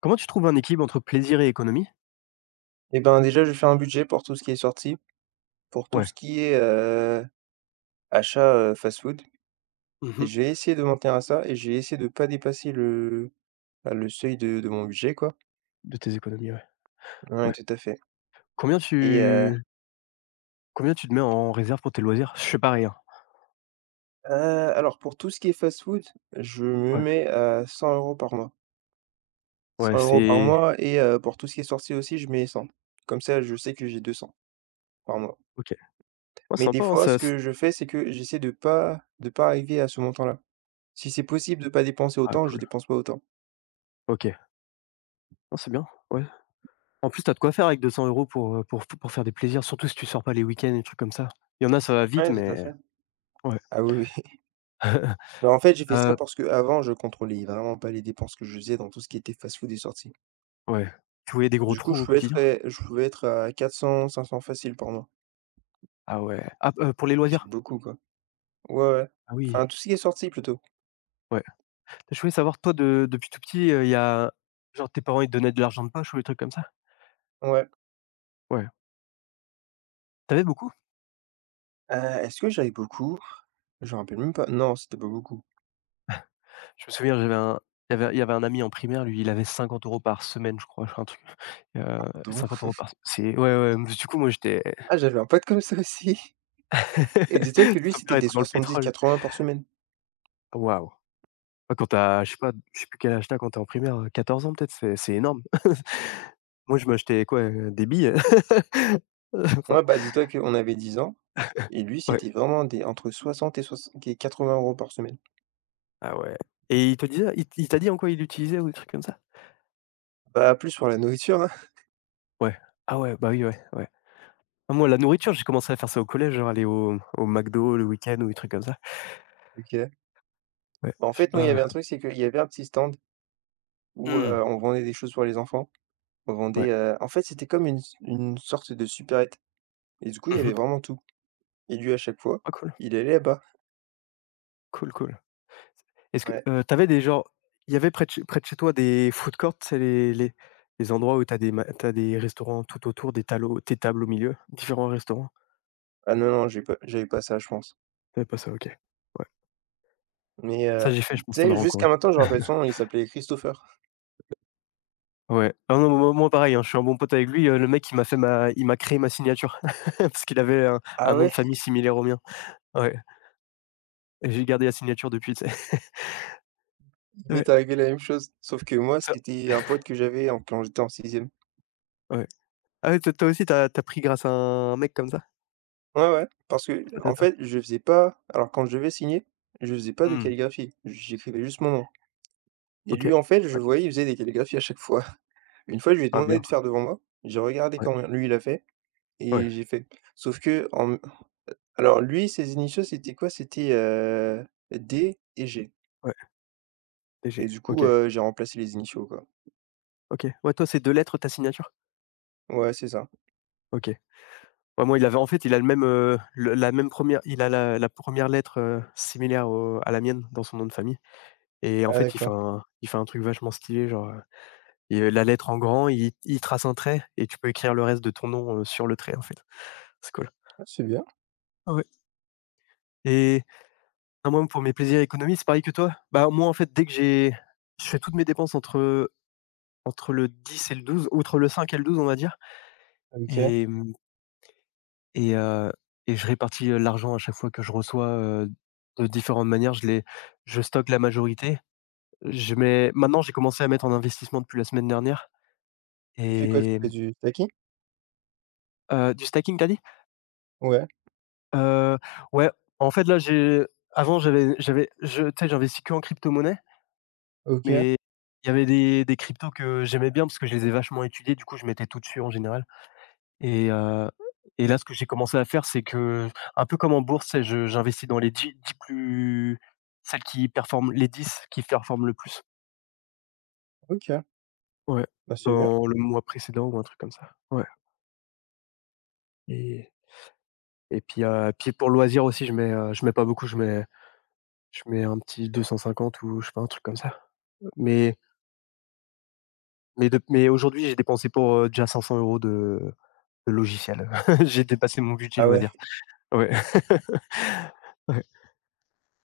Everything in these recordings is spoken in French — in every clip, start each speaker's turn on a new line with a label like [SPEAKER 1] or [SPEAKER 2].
[SPEAKER 1] Comment tu trouves un équilibre entre plaisir et économie?
[SPEAKER 2] Eh ben, déjà, je fais un budget pour tout ce qui est sorti, pour tout
[SPEAKER 1] Ouais.
[SPEAKER 2] ce qui est, achat, fast-food et
[SPEAKER 1] Mmh.
[SPEAKER 2] je vais essayer de m'en tenir à ça et je vais essayer de pas dépasser le, bah, le seuil de mon budget, quoi.
[SPEAKER 1] De tes économies, ouais.
[SPEAKER 2] Ouais,
[SPEAKER 1] Ouais.
[SPEAKER 2] tout à fait
[SPEAKER 1] Combien
[SPEAKER 2] et
[SPEAKER 1] tu combien tu te mets en réserve pour tes loisirs? Je fais pas rien.
[SPEAKER 2] heu, alors pour tout ce qui est fast-food, je me
[SPEAKER 1] Ouais.
[SPEAKER 2] mets à 100 € par mois.
[SPEAKER 1] Ouais,
[SPEAKER 2] 100 € par
[SPEAKER 1] c'est
[SPEAKER 2] mois pour tout ce qui est sorti aussi, je mets 100. Comme ça, je sais que j'ai 200 par mois
[SPEAKER 1] OK. Ouais,
[SPEAKER 2] mais des
[SPEAKER 1] sympa, hein,
[SPEAKER 2] fois,
[SPEAKER 1] ça
[SPEAKER 2] ce
[SPEAKER 1] s
[SPEAKER 2] que je fais, c'est que j'essaie de pas arriver à ce montant-là. Si c'est possible de pas dépenser
[SPEAKER 1] Ah
[SPEAKER 2] autant, je
[SPEAKER 1] cool.
[SPEAKER 2] dépense pas autant.
[SPEAKER 1] OK. Non, c'est bien, ouais. En plus, t'as de quoi faire avec 200 € pour, faire des plaisirs, surtout si tu sors pas les week-ends, et des trucs comme ça. Il y en a, ça va vite,
[SPEAKER 2] Ouais, tout à
[SPEAKER 1] mais.
[SPEAKER 2] fait.
[SPEAKER 1] Ouais.
[SPEAKER 2] Ah oui, oui. Bah, en fait, j'ai fait ça
[SPEAKER 1] Heu,
[SPEAKER 2] parce que avant je contrôlais vraiment pas les dépenses que je faisais dans tout ce qui était fast-food et sorties.
[SPEAKER 1] ouais. Tu voyais des gros
[SPEAKER 2] Du coup,
[SPEAKER 1] trous
[SPEAKER 2] je
[SPEAKER 1] au
[SPEAKER 2] pouvais être,
[SPEAKER 1] quotidien?
[SPEAKER 2] eh, je pouvais être à 400-500 facile par mois.
[SPEAKER 1] Ah ouais. Ah, pour les
[SPEAKER 2] Il fait
[SPEAKER 1] loisirs?
[SPEAKER 2] beaucoup, quoi. Ouais, ouais.
[SPEAKER 1] Ah oui,
[SPEAKER 2] Enfin, tout ce qui est sorties plutôt.
[SPEAKER 1] ouais. Je voulais savoir, toi, de depuis tout petit, il y a genre, tes parents, ils te donnaient de l'argent de poche ou des trucs comme ça?
[SPEAKER 2] Ouais.
[SPEAKER 1] Ouais. T'avais beaucoup?
[SPEAKER 2] Heu, Est-ce que j'avais beaucoup? Je me rappelle même pas. Non, c'était pas beaucoup.
[SPEAKER 1] Je me souviens, j'avais un il y avait un ami en primaire, lui, il avait 50 € par semaine, je crois, un truc, heu,
[SPEAKER 2] Donc
[SPEAKER 1] 50 € par s c'est ouais, ouais, mais du coup, moi, j'étais.
[SPEAKER 2] Ah, j'avais un pote comme ça aussi et dis-toi que lui,
[SPEAKER 1] Son
[SPEAKER 2] c'était
[SPEAKER 1] père
[SPEAKER 2] des
[SPEAKER 1] était dans le
[SPEAKER 2] 70,
[SPEAKER 1] pétrole.
[SPEAKER 2] 80 par semaine.
[SPEAKER 1] Waouh! Bah, quand tu je sais pas, je sais plus quel âge t'as quand t'es en primaire, 14 ans peut-être, c'est énorme. Moi, je m'achetais quoi, des billes. Enfin,
[SPEAKER 2] Ouais, bah, dis-toi qu'on avait 10 ans et lui,
[SPEAKER 1] ouais.
[SPEAKER 2] c'était vraiment des entre soixante et 80 € par semaine.
[SPEAKER 1] Ah ouais, et il te disait il t- il t'a dit en quoi il l'utilisait ou des trucs comme ça?
[SPEAKER 2] Bah, plus pour la nourriture, hein.
[SPEAKER 1] Ouais. Ah ouais, bah, oui, ouais, ouais. Ah moi, la nourriture, j'ai commencé à faire ça au collège, genre aller au McDo le week-end ou des trucs comme ça.
[SPEAKER 2] OK.
[SPEAKER 1] Ouais,
[SPEAKER 2] Bah, en
[SPEAKER 1] je sais
[SPEAKER 2] fait, nous, il y avait
[SPEAKER 1] pas.
[SPEAKER 2] un truc, c'est qu'il y avait un petit stand où,
[SPEAKER 1] Mmh.
[SPEAKER 2] on vendait des choses pour les enfants. On
[SPEAKER 1] Ouais.
[SPEAKER 2] vendait en fait, c'était comme une sorte de supérette et du coup, il y
[SPEAKER 1] Mmh
[SPEAKER 2] avait
[SPEAKER 1] mh.
[SPEAKER 2] vraiment tout. Et lui, à chaque fois,
[SPEAKER 1] Ah cool,
[SPEAKER 2] il allait là-bas.
[SPEAKER 1] cool, cool. Est-ce que,
[SPEAKER 2] Ouais.
[SPEAKER 1] tu avais des genre il y avait près de chez toi des food courts, tu sais les endroits où tu as des restaurants tout autour, des tables au milieu, différents restaurants?
[SPEAKER 2] Ah non, non, j'avais pas ça, je pense.
[SPEAKER 1] Il y avait pas ça, OK. Ouais.
[SPEAKER 2] Mais,
[SPEAKER 1] Ça j'ai fait, je
[SPEAKER 2] tu
[SPEAKER 1] pense tu en
[SPEAKER 2] sais,
[SPEAKER 1] auras en
[SPEAKER 2] jusqu'à
[SPEAKER 1] Corée.
[SPEAKER 2] maintenant, je me rappelle son nom, il s'appelait Christopher.
[SPEAKER 1] Ouais. Ah non, moi pareil, hein, je suis un bon pote avec lui, le mec il m'a créé ma signature parce qu'il avait un
[SPEAKER 2] Ah
[SPEAKER 1] un nom
[SPEAKER 2] ouais?
[SPEAKER 1] de famille similaire au mien. Ouais, et j'ai gardé la signature depuis, tu sais?
[SPEAKER 2] Il
[SPEAKER 1] Ouais.
[SPEAKER 2] m'est arrivé la même chose, sauf que moi,
[SPEAKER 1] Ça
[SPEAKER 2] c'était un pote que j'avais en quand j'étais en sixième.
[SPEAKER 1] Ouais. Ah ouais, toi aussi tu as pris grâce à un mec comme ça?
[SPEAKER 2] Ouais, ouais, parce que
[SPEAKER 1] Pote à
[SPEAKER 2] en
[SPEAKER 1] toi?
[SPEAKER 2] fait, je faisais pas alors quand je devais signer, je faisais pas de
[SPEAKER 1] Mmh.
[SPEAKER 2] calligraphie, j'écrivais juste mon nom. Et
[SPEAKER 1] OK.
[SPEAKER 2] lui, en fait, je
[SPEAKER 1] Ouais.
[SPEAKER 2] le voyais, il faisait des calligraphies à chaque fois. Une fois, je lui ai
[SPEAKER 1] Ah
[SPEAKER 2] demandé
[SPEAKER 1] bien.
[SPEAKER 2] de faire devant moi, j'ai regardé
[SPEAKER 1] Ouais.
[SPEAKER 2] comment lui il a fait
[SPEAKER 1] Ouais.
[SPEAKER 2] et j'ai fait. Sauf que en Alors lui, ses initiaux, c'était quoi? C'était, D et G
[SPEAKER 1] Ouais. T
[SPEAKER 2] et
[SPEAKER 1] G.
[SPEAKER 2] du coup,
[SPEAKER 1] OK.
[SPEAKER 2] j'ai remplacé les initiaux, quoi.
[SPEAKER 1] OK. Ouais, toi, c'est 2 lettres ta signature?
[SPEAKER 2] Ouais, c'est ça.
[SPEAKER 1] OK. Ouais, moi, il avait en fait, il a le même, le la même première. Il a la 1 lettre, similaire au à la mienne dans son nom de famille et en
[SPEAKER 2] Ah
[SPEAKER 1] fait,
[SPEAKER 2] d'accord.
[SPEAKER 1] il fait un truc vachement stylé, genre, il, la lettre en grand, il trace un trait et tu peux écrire le reste de ton nom, sur le trait, en fait. C'est cool.
[SPEAKER 2] Ah c'est bien,
[SPEAKER 1] Ah ouais, et non, moi, pour mes plaisirs économiques, c'est pareil que toi. Bah, moi, en fait, dès que j'ai je fais toutes mes dépenses entre le 10 et le 12. Outre le 5 et le 12, on va dire.
[SPEAKER 2] OK.
[SPEAKER 1] Et mmh et heu et je répartis, l'argent à chaque fois que je reçois, de différentes manières. Je stocke la majorité. Je mets Maintenant, j'ai commencé à mettre en investissement depuis la semaine dernière
[SPEAKER 2] Tu fais quoi? Tu
[SPEAKER 1] et
[SPEAKER 2] fais du Taekki?
[SPEAKER 1] du stacking, tu dit?
[SPEAKER 2] Ouais,
[SPEAKER 1] Heu, ouais, en fait, là, j'ai avant, j'avais j'avais je tu sais, j'investis que en crypto-monnaie,
[SPEAKER 2] OK,
[SPEAKER 1] mais il y avait des cryptos que j'aimais bien parce que je les ai vachement étudiés. Du coup, je mettais tout dessus en général. Et heu et là, ce que j'ai commencé à faire, c'est que, un peu comme en bourse, tu je j'investis dans les dix 10 plus celles qui performent les 10 qui performent le plus.
[SPEAKER 2] OK.
[SPEAKER 1] Ouais,
[SPEAKER 2] Bah, c'est bien.
[SPEAKER 1] dans le mois précédent ou un truc comme ça. Ouais, et et puis pour loisir aussi, je mets pas beaucoup, je mets un petit 250 ou je sais pas, un truc comme ça. Mais mais aujourd'hui, j'ai dépensé pour, déjà 500 € de logiciel. J'ai dépassé mon budget
[SPEAKER 2] Ah ouais,
[SPEAKER 1] loisir. Ouais. Ouais.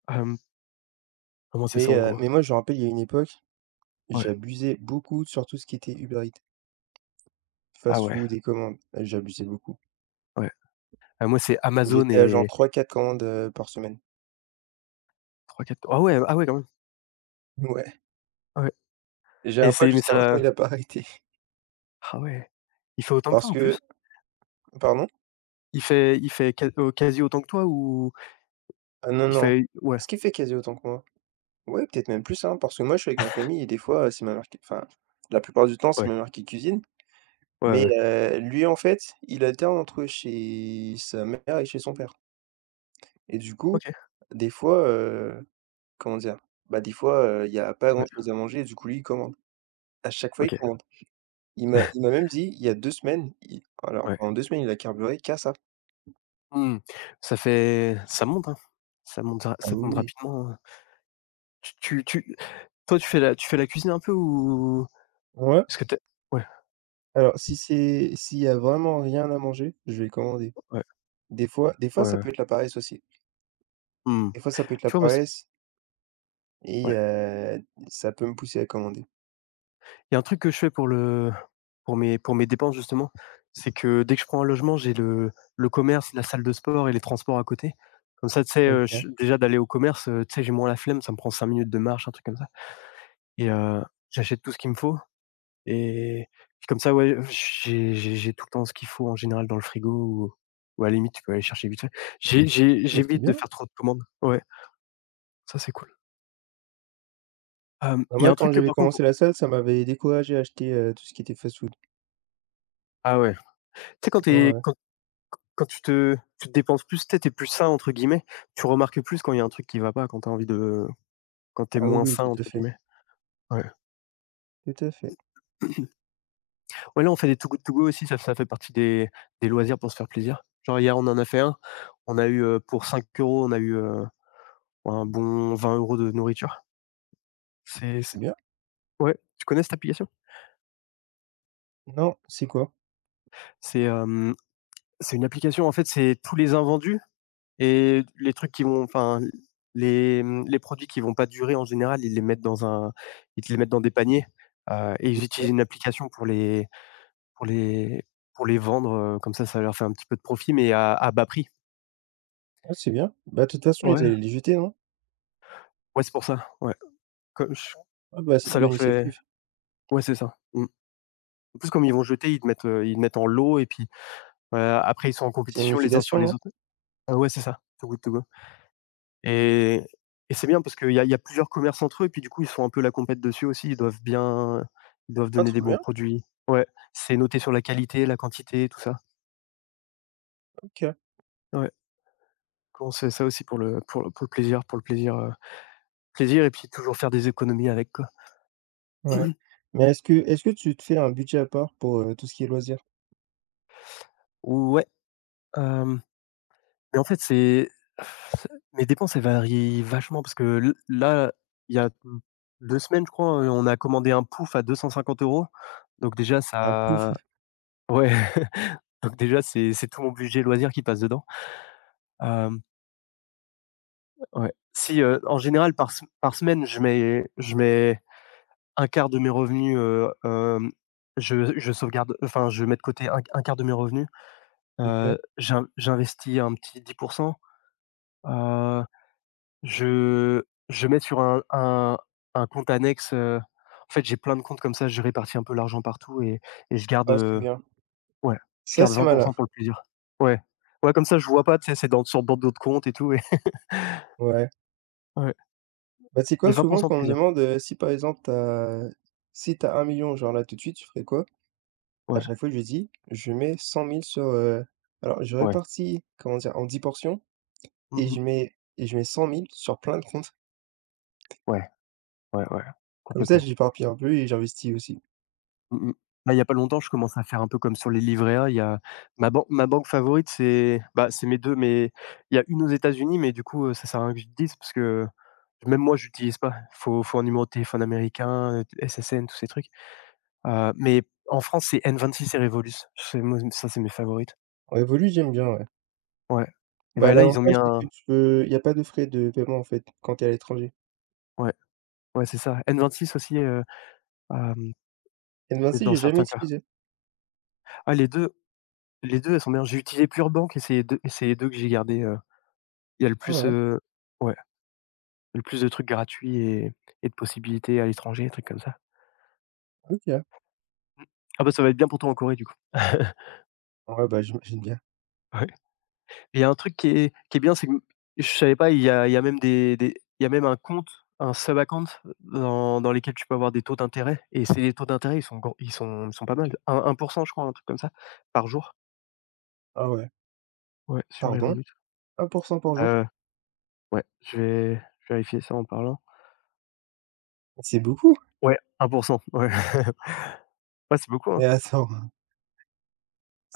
[SPEAKER 1] Hem, Comment c'est
[SPEAKER 2] mais
[SPEAKER 1] ça, en gros?
[SPEAKER 2] moi, je me rappelle, il y a une époque,
[SPEAKER 1] Ouais.
[SPEAKER 2] j'abusais beaucoup sur tout ce qui était Uber Eats,
[SPEAKER 1] Ah ouais.
[SPEAKER 2] fast-food et commandes. J'abusais beaucoup.
[SPEAKER 1] Ouais. Ah moi, c'est Amazon
[SPEAKER 2] J'étais à genre
[SPEAKER 1] et
[SPEAKER 2] 3-4 commandes, par semaine.
[SPEAKER 1] trois quatre. Ah ouais, ah ouais, quand même.
[SPEAKER 2] Ouais,
[SPEAKER 1] Ah ouais,
[SPEAKER 2] j'ai
[SPEAKER 1] et
[SPEAKER 2] un pote
[SPEAKER 1] c'est mais
[SPEAKER 2] jusqu'à maintenant,
[SPEAKER 1] ça
[SPEAKER 2] il a pas arrêté.
[SPEAKER 1] ah ouais. Il fait autant que
[SPEAKER 2] parce
[SPEAKER 1] toi, en plus?
[SPEAKER 2] que Pardon?
[SPEAKER 1] Il fait quasi autant que toi ou
[SPEAKER 2] Ah non,
[SPEAKER 1] il
[SPEAKER 2] non.
[SPEAKER 1] fait ouais,
[SPEAKER 2] Est-ce qu'il fait quasi autant que moi? Ouais, peut-être même plus, hein, parce que moi, je suis avec ma famille et des fois, c'est ma mère qui enfin, la plupart du temps, c'est
[SPEAKER 1] ouais,
[SPEAKER 2] ma mère qui cuisine,
[SPEAKER 1] ouais,
[SPEAKER 2] mais
[SPEAKER 1] ouais.
[SPEAKER 2] lui, en fait, il alterne entre chez sa mère et chez son père et du coup,
[SPEAKER 1] OK,
[SPEAKER 2] des fois, comment dire? Bah, des fois, il y a pas
[SPEAKER 1] ouais,
[SPEAKER 2] grand-chose à manger, du coup, lui, il commande. À chaque fois, il
[SPEAKER 1] OK.
[SPEAKER 2] commande. Il m'a même dit, il y a 2 semaines, il alors
[SPEAKER 1] Ouais.
[SPEAKER 2] en 2 semaines, il a carburé qu'à ça.
[SPEAKER 1] Mmh. Ça monte, hein.
[SPEAKER 2] Ah
[SPEAKER 1] Ça monte
[SPEAKER 2] oui, oui.
[SPEAKER 1] rapidement, hein. Tu tu tu Toi, tu fais la cuisine un peu ou
[SPEAKER 2] Ouais,
[SPEAKER 1] est-ce que tu es ouais,
[SPEAKER 2] alors si c'est s'il y a vraiment rien à manger, je vais commander.
[SPEAKER 1] ouais,
[SPEAKER 2] Des fois,
[SPEAKER 1] ouais,
[SPEAKER 2] ça
[SPEAKER 1] ouais.
[SPEAKER 2] peut être la paresse aussi.
[SPEAKER 1] Mmh.
[SPEAKER 2] Des fois, ça peut être la
[SPEAKER 1] Tu vois, moi, ce
[SPEAKER 2] paresse. Et ça peut me pousser à commander.
[SPEAKER 1] il y a un truc que je fais pour mes dépenses justement, c'est que dès que je prends un logement, j'ai le commerce, la salle de sport et les transports à côté. Comme ça, tu sais,
[SPEAKER 2] OK,
[SPEAKER 1] je déjà d'aller au commerce, tu sais, j'ai moins la flemme, ça me prend 5 minutes de marche, un truc comme ça et j'achète tout ce qu'il me faut et puis comme ça, ouais, j'ai tout le temps ce qu'il faut en général dans le frigo ou à la limite, tu peux aller chercher vite fait.
[SPEAKER 2] bah, c'est
[SPEAKER 1] J'évite de
[SPEAKER 2] bien.
[SPEAKER 1] faire trop de commandes. Ouais, ça c'est cool.
[SPEAKER 2] Bah,
[SPEAKER 1] Il y
[SPEAKER 2] moi,
[SPEAKER 1] a un
[SPEAKER 2] quand
[SPEAKER 1] truc que
[SPEAKER 2] j'avais
[SPEAKER 1] par contre.
[SPEAKER 2] commencé la salle, ça m'avait découragé à acheter, tout ce qui était fast-food.
[SPEAKER 1] Ah ouais, tu sais quand tu
[SPEAKER 2] Ouais,
[SPEAKER 1] es
[SPEAKER 2] ouais.
[SPEAKER 1] quand. Quand tu te dépenses plus, tu es plus «sain» entre guillemets, tu remarques plus quand il y a un truc qui va pas, quand tu as envie de quand tu es
[SPEAKER 2] Ah
[SPEAKER 1] «moins
[SPEAKER 2] oui, oui,
[SPEAKER 1] sain»
[SPEAKER 2] tout
[SPEAKER 1] entre
[SPEAKER 2] à fait,
[SPEAKER 1] guillemets. Ouais.
[SPEAKER 2] tout à fait.
[SPEAKER 1] Ouais, là, on fait des Too Good To Go aussi, ça fait partie des loisirs pour se faire plaisir. Genre hier, on en a fait un, on a eu, pour 5 euros, on a eu, un bon 20 € de nourriture. C'est
[SPEAKER 2] C'est
[SPEAKER 1] c
[SPEAKER 2] bien.
[SPEAKER 1] Ouais, tu connais cette application?
[SPEAKER 2] Non, c'est quoi?
[SPEAKER 1] C'est, hem, c'est une application, en fait, c'est tous les invendus. Et les trucs qui vont Enfin, les produits qui vont pas durer en général, ils te les mettent dans des paniers, et
[SPEAKER 2] Oui.
[SPEAKER 1] ils utilisent une application pour les pour les pour les vendre, comme ça leur fait un petit peu de profit, mais à bas prix.
[SPEAKER 2] Ah, c'est bien. Bah, de toute façon, ils
[SPEAKER 1] Ouais,
[SPEAKER 2] allaient les jeter, non?
[SPEAKER 1] ouais, c'est pour ça, ouais. Comme ch
[SPEAKER 2] Ah, bah, c'est une
[SPEAKER 1] ça
[SPEAKER 2] bonne
[SPEAKER 1] leur fait
[SPEAKER 2] initiative.
[SPEAKER 1] Ouais, c'est ça. Mmh. En plus, comme ils vont jeter, ils te mettent en lot et puis, heu, après ils sont en
[SPEAKER 2] C'est une
[SPEAKER 1] compétition les uns sur
[SPEAKER 2] liquidation,
[SPEAKER 1] les
[SPEAKER 2] non?
[SPEAKER 1] autres. Ah ouais, c'est ça. Too Good To Go. Et et c'est bien parce qu'il y a plusieurs commerces entre eux et puis du coup, ils se font un peu la compète dessus aussi. Ils doivent
[SPEAKER 2] Ah,
[SPEAKER 1] donner des
[SPEAKER 2] trop
[SPEAKER 1] bons
[SPEAKER 2] bien.
[SPEAKER 1] produits. Ouais, c'est noté sur la qualité, la quantité, tout ça.
[SPEAKER 2] OK,
[SPEAKER 1] Ouais, comment c'est ça aussi pour le plaisir et puis toujours faire des économies avec quoi.
[SPEAKER 2] ouais. Mais est-ce que tu te fais un budget à part pour, tout ce qui est loisirs?
[SPEAKER 1] Ouais, hem, mais en fait, c'est mes dépenses, elles varient vachement parce que l là, il y a, 2 semaines, je crois, on a commandé un pouf à 250 €. Donc déjà
[SPEAKER 2] Un plouf?
[SPEAKER 1] ça Ouais. Donc déjà, c'est tout mon budget loisirs qui passe dedans. Hem, ouais. Si, en général par semaine, je mets un quart de mes revenus, je mets de côté un q 1 de mes revenus.
[SPEAKER 2] OK.
[SPEAKER 1] J'investis un petit 10. Heu, je je mets sur un compte annexe, en fait, j'ai plein de comptes comme ça, je répartis un peu l'argent partout et je garde,
[SPEAKER 2] Ah, c'est bien.
[SPEAKER 1] ouais, je
[SPEAKER 2] Ça,
[SPEAKER 1] garde
[SPEAKER 2] c'est
[SPEAKER 1] 20 pour
[SPEAKER 2] malin.
[SPEAKER 1] cent pour le plaisir. Ouais. Ouais, comme ça, je vois pas, tu sais, c'est dans d'autres comptes et tout et
[SPEAKER 2] Ouais.
[SPEAKER 1] ouais.
[SPEAKER 2] Bah, c'est quoi?
[SPEAKER 1] Mais 20
[SPEAKER 2] Souvent, quand on me
[SPEAKER 1] plaisir.
[SPEAKER 2] demande, si par exemple tu si t'as 1 000 000 genre là tout de suite, tu ferais quoi? À
[SPEAKER 1] Ouais,
[SPEAKER 2] chaque fois, je dis: «Je mets 100 000 sur» alors je
[SPEAKER 1] ouais.
[SPEAKER 2] répartis, comment dire? En 10 portions
[SPEAKER 1] Mmh
[SPEAKER 2] et
[SPEAKER 1] mh.
[SPEAKER 2] je mets 100 000 sur plein de comptes.
[SPEAKER 1] Ouais, ouais, ouais,
[SPEAKER 2] Comme ça,
[SPEAKER 1] complètement.
[SPEAKER 2] j'éparpille un peu et j'investis aussi.
[SPEAKER 1] Mmh mh. Là, il y a pas longtemps, je commence à faire un peu comme sur les livrets A. Il y a ma banque favorite, c'est mes 2, mais il y a une aux États-Unis, mais du coup, ça sert à rien que je te dise parce que même moi, j'utilise pas. Faut un numéro de téléphone américain, t SSN, tous ces trucs. Mais en France, c'est N26 et Revolus. C'est moi, ça, c'est mes favorites.
[SPEAKER 2] En Revolut, j'aime bien, ouais.
[SPEAKER 1] Ouais. Et
[SPEAKER 2] Bah,
[SPEAKER 1] bah, là, ils ont
[SPEAKER 2] l'avantage,
[SPEAKER 1] mis
[SPEAKER 2] c'est
[SPEAKER 1] un.
[SPEAKER 2] que tu peux il y a pas de frais de paiement, en fait, quand t'es à l'étranger
[SPEAKER 1] Ouais, ouais, c'est ça. N26 aussi, hem,
[SPEAKER 2] et même
[SPEAKER 1] mais
[SPEAKER 2] ainsi, j'ai
[SPEAKER 1] dans
[SPEAKER 2] jamais
[SPEAKER 1] certains cas.
[SPEAKER 2] utilisé.
[SPEAKER 1] Ah, les 2. Les 2, elles sont bien. J'ai utilisé Purbank et c'est les 2 et c'est les 2 que j'ai gardé, il y a le
[SPEAKER 2] Ah
[SPEAKER 1] plus,
[SPEAKER 2] ouais.
[SPEAKER 1] ouais, le plus de trucs gratuits et de possibilités à l'étranger, des trucs comme ça.
[SPEAKER 2] OK.
[SPEAKER 1] Ah bah, ça va être bien pour toi en Corée, du coup.
[SPEAKER 2] Ouais, bah, j'imagine bien.
[SPEAKER 1] Ouais. Il y a un truc qui est bien, c'est que je savais pas, il y a même des il y a même un compte, un sub account dans lesquels tu peux avoir des taux d'intérêt. Et c'est les taux d'intérêt, ils sont gros, ils sont pas mal. Un pour cent je crois, un truc comme ça, par jour.
[SPEAKER 2] Ah ouais.
[SPEAKER 1] Ouais, sur
[SPEAKER 2] Pardon?
[SPEAKER 1] Revolut.
[SPEAKER 2] Un pour cent par jour?
[SPEAKER 1] Heu, ouais, je vais vérifier ça en parlant.
[SPEAKER 2] C'est beaucoup!
[SPEAKER 1] Ouais, 1, ouais. Ouais, c'est beaucoup,
[SPEAKER 2] Mais
[SPEAKER 1] hein?
[SPEAKER 2] attends,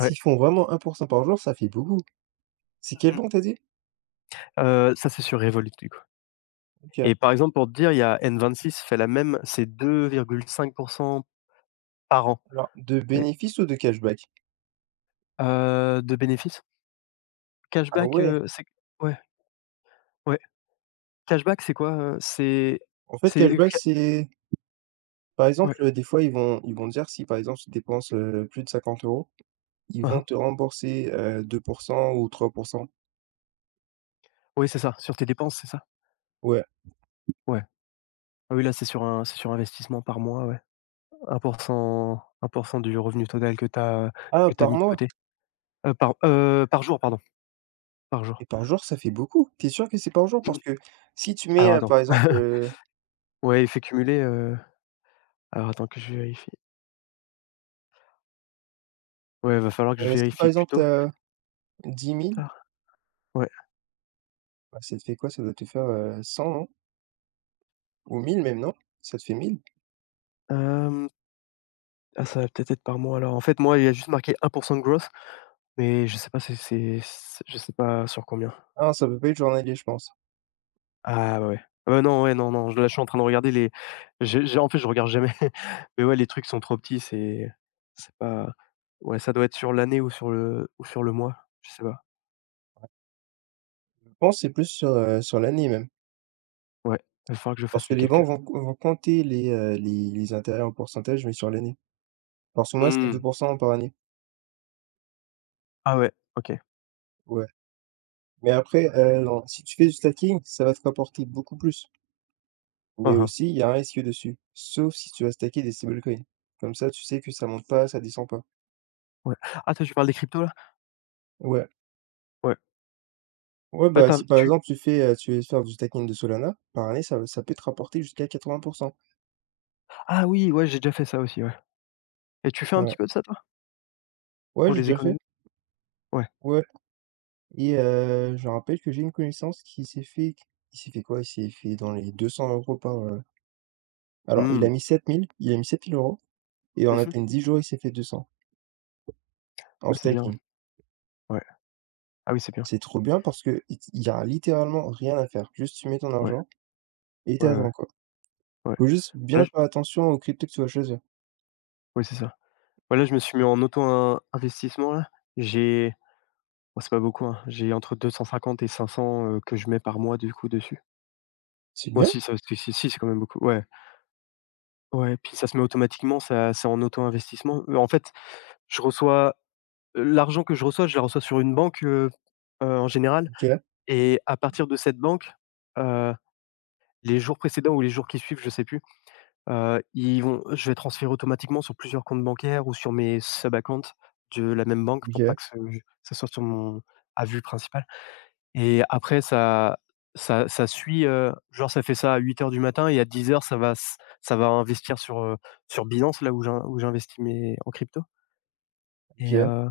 [SPEAKER 1] Ouais.
[SPEAKER 2] font vraiment 1% par jour, ça fait beaucoup. C'est
[SPEAKER 1] Mmh
[SPEAKER 2] quel
[SPEAKER 1] mh.
[SPEAKER 2] banque, t'as dit?
[SPEAKER 1] Ça, c'est sur Revolut, du coup.
[SPEAKER 2] OK.
[SPEAKER 1] Et par exemple, pour te dire, il y a N26 fait la même, c'est 2,5% par an.
[SPEAKER 2] Alors, de
[SPEAKER 1] Ouais,
[SPEAKER 2] bénéfice ou de cashback?
[SPEAKER 1] de bénéfices.
[SPEAKER 2] Ah
[SPEAKER 1] Cashback,
[SPEAKER 2] ouais!
[SPEAKER 1] c'est ouais, ouais. Cashback, c'est quoi? C'est
[SPEAKER 2] En fait,
[SPEAKER 1] c'est
[SPEAKER 2] cashback,
[SPEAKER 1] ca
[SPEAKER 2] c'est par
[SPEAKER 1] ouais,
[SPEAKER 2] exemple, des fois, ils vont dire si, par exemple, tu dépenses, plus de 50 euros, ils
[SPEAKER 1] hein, hein.
[SPEAKER 2] vont te rembourser, 2% ou 3%.
[SPEAKER 1] Oui, c'est ça, sur tes dépenses, c'est ça?
[SPEAKER 2] Ouais.
[SPEAKER 1] Ouais. Ah oui, là, c'est sur investissement par mois, ouais. Un pour cent, du revenu total que tu as
[SPEAKER 2] Ah,
[SPEAKER 1] que t'as
[SPEAKER 2] par
[SPEAKER 1] mis de
[SPEAKER 2] mois?
[SPEAKER 1] côté, par jour, pardon, par jour.
[SPEAKER 2] Et par jour, ça fait beaucoup. T'es sûr que c'est par jour? Parce que si tu mets,
[SPEAKER 1] Alors attends.
[SPEAKER 2] par exemple,
[SPEAKER 1] Ouais, effet cumulé, alors attends que je vérifie. Ouais, va falloir que je
[SPEAKER 2] si, par
[SPEAKER 1] vérifie
[SPEAKER 2] exemple, t'as dix
[SPEAKER 1] plus
[SPEAKER 2] mille.
[SPEAKER 1] tard. Ouais,
[SPEAKER 2] Bah, ça te fait quoi? Ça doit te faire, 100, non? Ou 1000 même, non? Ça te fait 1000?
[SPEAKER 1] hem, ah, ça va peut-être être par mois alors. En fait, moi, il y a juste marqué 1 de growth, mais je sais pas, c'est c'est je sais pas sur combien.
[SPEAKER 2] Ah ça peut pas être journalier, je pense.
[SPEAKER 1] Ah ouais, ouais. Ouais, non, ouais, non, non, là, je suis en train de regarder les j'ai en fait, je regarde jamais, mais ouais, les trucs sont trop petits, c'est pas ouais, ça doit être sur l'année ou sur le mois, je sais pas.
[SPEAKER 2] Je pense que c'est plus sur l'année même.
[SPEAKER 1] Ouais, va falloir que je
[SPEAKER 2] Parce
[SPEAKER 1] fasse
[SPEAKER 2] que
[SPEAKER 1] le
[SPEAKER 2] les banques
[SPEAKER 1] calcul.
[SPEAKER 2] vont compter les intérêts en pourcentage, mais sur l'année. Parce que moi c'est
[SPEAKER 1] Mmh.
[SPEAKER 2] 2 par année.
[SPEAKER 1] Ah ouais, OK.
[SPEAKER 2] Ouais. Mais après, non, si tu fais du stacking, ça va te rapporter beaucoup plus.
[SPEAKER 1] Hein.
[SPEAKER 2] Mais
[SPEAKER 1] Mh.
[SPEAKER 2] aussi, il y a un risque dessus, sauf si tu vas stacker des stablecoins. Comme ça, tu sais que ça monte pas, ça descend pas.
[SPEAKER 1] Ouais. Ah, toi, tu parles des cryptos, là?
[SPEAKER 2] Ouais.
[SPEAKER 1] Ouais.
[SPEAKER 2] Ouais,
[SPEAKER 1] Ouais,
[SPEAKER 2] bah,
[SPEAKER 1] tu as
[SPEAKER 2] si par
[SPEAKER 1] tu
[SPEAKER 2] exemple, tu veux faire du stacking de Solana, par année, ça peut te rapporter jusqu'à 80.
[SPEAKER 1] ah oui, ouais, j'ai déjà fait ça aussi, ouais. Et tu fais un petit
[SPEAKER 2] Ouais.
[SPEAKER 1] peu de ça, toi?
[SPEAKER 2] Ouais,
[SPEAKER 1] Pour
[SPEAKER 2] j'ai
[SPEAKER 1] les
[SPEAKER 2] déjà fait.
[SPEAKER 1] économies? Ouais.
[SPEAKER 2] Ouais et je rappelle que j'ai une connaissance qui s'est fait q il s'est fait quoi? Il s'est fait dans les 200 € alors il a
[SPEAKER 1] Mmh.
[SPEAKER 2] mis sept mille il a mis 7 000 € et en à
[SPEAKER 1] Mmh.
[SPEAKER 2] peine 10 jours, il s'est fait 200 en
[SPEAKER 1] Ah, c'est bien,
[SPEAKER 2] stacking.
[SPEAKER 1] ouais. Ah oui, c'est bien.
[SPEAKER 2] C'est trop bien parce que t il y a littéralement rien à faire. Juste tu mets ton
[SPEAKER 1] Ouais,
[SPEAKER 2] argent et
[SPEAKER 1] ouais, ouais,
[SPEAKER 2] t'attends quoi.
[SPEAKER 1] ouais.
[SPEAKER 2] Faut juste
[SPEAKER 1] Là,
[SPEAKER 2] bien
[SPEAKER 1] j
[SPEAKER 2] faire attention aux cryptos que tu vas choisir.
[SPEAKER 1] Oui, c'est ça. Ouais, là, je me suis mis en auto investissement, là. J'ai Bon, c'est pas beaucoup, hein, j'ai entre 250 et 500, que je mets par mois, du coup, dessus.
[SPEAKER 2] C'est
[SPEAKER 1] Ouais,
[SPEAKER 2] bien,
[SPEAKER 1] si, ça si, si, si, c'est quand même beaucoup, ouais. Ouais, puis ça se met automatiquement, ça c'est en auto investissement. En fait, je reçois l'argent que je reçois, je la reçois sur une banque, en général.
[SPEAKER 2] OK,
[SPEAKER 1] Et à partir de cette banque, euh, les jours précédents ou les jours qui suivent, je sais plus, ils vont je vais transférer automatiquement sur plusieurs comptes bancaires ou sur mes sub accounts de la même banque pour pas
[SPEAKER 2] OK,
[SPEAKER 1] que ce ça soit sur mon à vue principale. Et après ça suit, genre ça fait ça à 8h du matin et à 10h ça va s ça va investir sur, sur Binance là où j'in où j'investis mes en crypto.
[SPEAKER 2] OK,
[SPEAKER 1] et
[SPEAKER 2] ouais,
[SPEAKER 1] heu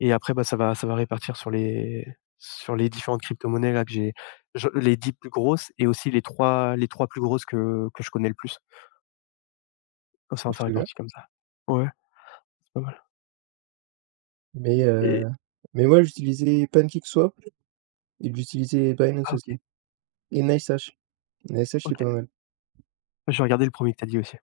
[SPEAKER 1] et après, bah, ça va répartir sur les différentes cryptomonnaies là que j'ai je les 10 plus grosses et aussi les 3 plus grosses que je connais le plus. Oh, c'est un ça
[SPEAKER 2] c'est bien,
[SPEAKER 1] réparti comme ça. Ouais, c'est pas mal
[SPEAKER 2] mais
[SPEAKER 1] et
[SPEAKER 2] moi j'utilisais PancakeSwap et j'utilisais Binance
[SPEAKER 1] OK,
[SPEAKER 2] aussi et NiceHash. NiceHash, c'est
[SPEAKER 1] OK.
[SPEAKER 2] pas mal.
[SPEAKER 1] Je vais regarder le premier que tu as dit aussi.